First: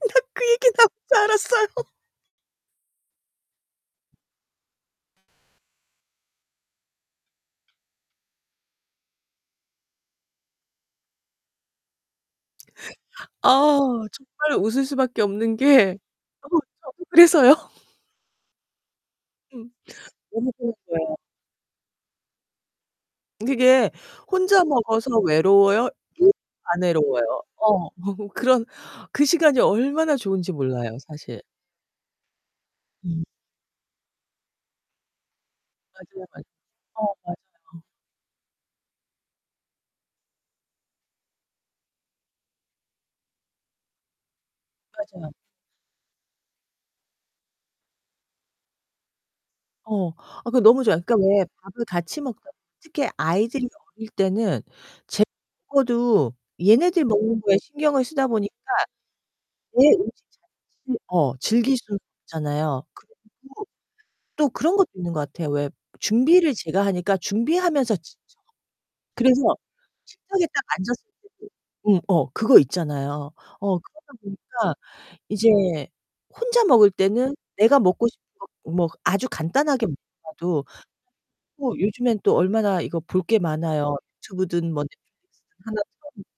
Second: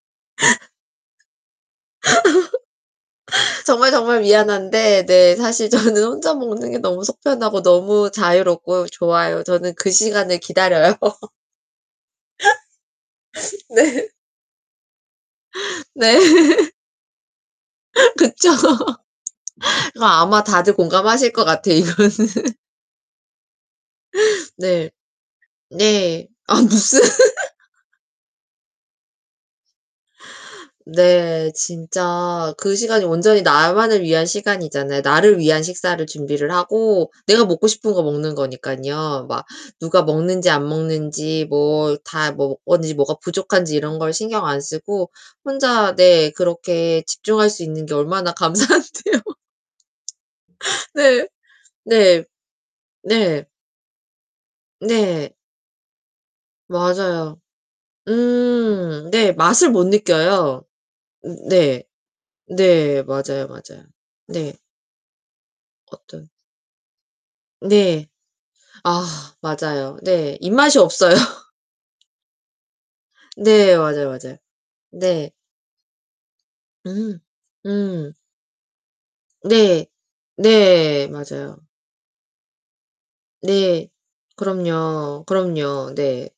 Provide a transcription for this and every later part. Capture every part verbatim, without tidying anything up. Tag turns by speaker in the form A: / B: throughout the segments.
A: 나 그 얘기 나올 줄 알았어요.
B: 정말, 정말 미안한데 네 사실 저는 혼자 먹는 게 너무 속 편하고 너무 자유롭고 좋아요. 저는 그 시간을 기다려요.
A: 아,
B: 네.
A: 정말 웃을 수밖에 없는 게 어
B: 네.
A: 그쵸. 그래서요?
B: 그쵸.
A: 음.
B: 그 아마
A: 너무
B: 다들
A: [unintelligible]
B: 공감하실 것 같아, 이거는.
A: 그게 혼자
B: 네.
A: 먹어서 외로워요?
B: 네.
A: [unintelligible]
B: 아
A: 안
B: 무슨?
A: 외로워요? 어 그런 그 시간이 얼마나 좋은지 몰라요 사실.
B: 네 진짜 그 시간이
A: 음.
B: 온전히 나만을 위한 시간이잖아요. 나를 위한 식사를
A: 맞아요, 맞
B: 준비를 하고
A: 어
B: 내가 먹고
A: 맞아요.
B: 싶은 거 먹는 거니깐요. 막 누가 먹는지 안 먹는지 뭐 다 뭐 어디지 뭐가 부족한지 이런 걸 신경 안 쓰고
A: 맞아요.
B: 혼자 네 그렇게 집중할 수 있는 게 얼마나 감사한데요.
A: 어, 어 그거 너무 좋아. 그니까
B: 네.
A: 왜 밥을 같이
B: 네.
A: 먹잖아요. 특히
B: 네.
A: 아이들이 어릴 때는 [unintelligible]
B: 네.
A: 먹어도 얘네들 먹는
B: 맞아요.
A: 거에 신경을 쓰다 보니까.
B: 음 네, 맛을 못
A: 내 음식
B: 느껴요.
A: 자체 어
B: 음.
A: 즐길
B: 네.
A: 수는 없잖아요.
B: 네,
A: 그리고
B: 맞아요, 맞아요.
A: 또 또
B: 네.
A: 그런 것도 있는 거 같아요. 왜
B: 어떤
A: 준비를 제가 하니까 준비하면서
B: 네.
A: 지쳐.
B: 아,
A: 그래서
B: 맞아요. 네,
A: 식탁에 딱
B: 입맛이
A: 앉았을
B: 없어요.
A: 때도 음 어 그거 있잖아요.
B: 네
A: 어
B: 맞아요,
A: 그러다
B: 맞아요.
A: 보니까
B: 네.
A: 이제 혼자 먹을
B: 음.
A: 때는 내가 먹고
B: 음.
A: 싶은 거 뭐 아주
B: 네.
A: 간단하게 먹더라도
B: 네. 맞아요.
A: 뭐 요즘엔 또 얼마나 이거 볼 게
B: 네.
A: 많아요. 유튜브든 뭐
B: 그럼요.
A: 넷플릭스든 하나
B: 그럼요. 네.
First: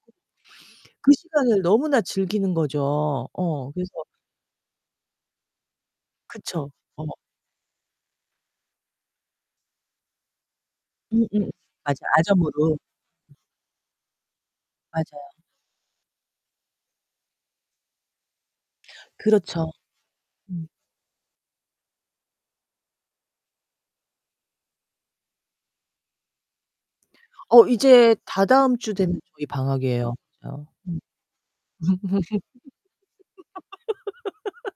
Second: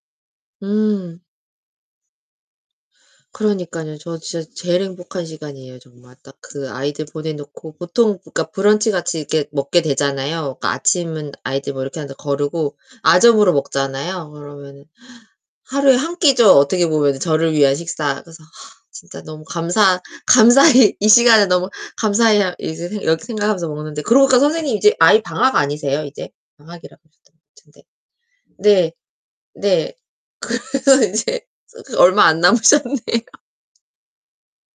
A: 틀어 놓고 그
B: 음.
A: 시간을 너무나 즐기는 거죠. 어, 그래서
B: 그러니까요. 저 진짜 제일 행복한 시간이에요. 정말 딱
A: 그쵸.
B: 그 아이들
A: 어머.
B: 보내 놓고 보통 그니까 브런치 같이 이렇게 먹게 되잖아요. 그니까 아침은
A: 음음
B: 아이들 뭐 이렇게
A: 맞아
B: 하는데
A: 아점으로.
B: 거르고 아점으로 먹잖아요. 그러면
A: 맞아요.
B: 하루에 한 끼죠. 어떻게 보면 저를 위한 식사. 그래서 아 진짜 너무
A: 그렇죠.
B: 감사
A: 음.
B: 감사히 이 시간을 너무 감사히 아 이제 이렇게 생각하면서 먹는데 그러고 보니까 선생님 이제 아이 방학 아니세요, 이제? 방학이라고 하셨던 것
A: 어,
B: 같은데.
A: 이제
B: 네.
A: 다다음주 되면 저희
B: 네.
A: 방학이에요. 맞아요. 음.
B: 그러면 이제 저 그 얼마 안 남으셨네요.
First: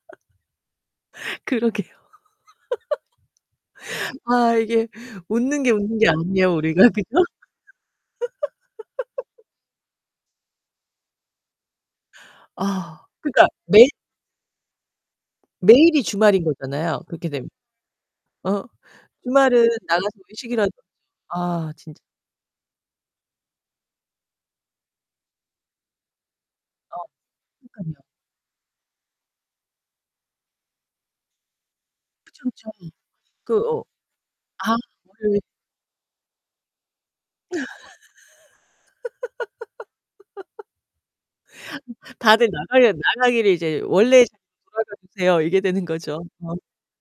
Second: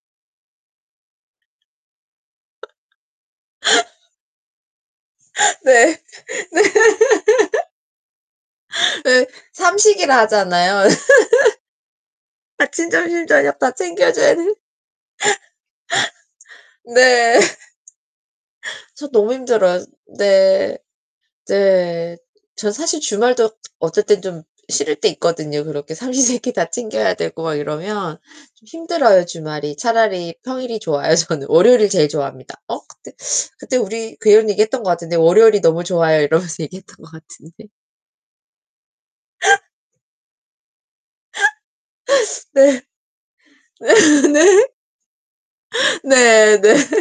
A: 그러게요. 아, 이게 웃는 게,
B: 네.
A: 웃는
B: 네.
A: 게 아니에요, 우리가. 그죠?
B: 왜 삼식이라 하잖아요. 아침,
A: 아
B: 점심,
A: 그러니까
B: 저녁 다
A: 매일
B: 챙겨줘야 돼.
A: 매일이 주말인 거잖아요, 그렇게
B: 네.
A: 되면. 어?
B: 저 너무
A: 주말은
B: 힘들어요.
A: 나가서 외식이라도
B: 네.
A: 하지. 아 진짜.
B: 네. 저 사실 주말도 어쩔 땐 좀 싫을 때 있거든요. 그렇게 삼시세끼 다
A: 어,
B: 챙겨야 되고 막
A: 그러니깐요.
B: 이러면 좀 힘들어요, 주말이. 차라리 평일이 좋아요. 저는 월요일을 제일
A: 그쵸,
B: 좋아합니다.
A: 그쵸.
B: 어? 그때
A: 그
B: 그때
A: 어
B: 우리 그런 얘기
A: 아
B: 했던 것 같은데
A: 그
B: "월요일이 너무 좋아요." 이러면서 얘기했던 것 같은데.
A: 다들
B: 네.
A: 나가려 나가기를 이제 원래 자리로
B: 네.
A: 돌아가 주세요. 이게 되는 거죠. 어.
B: 네네.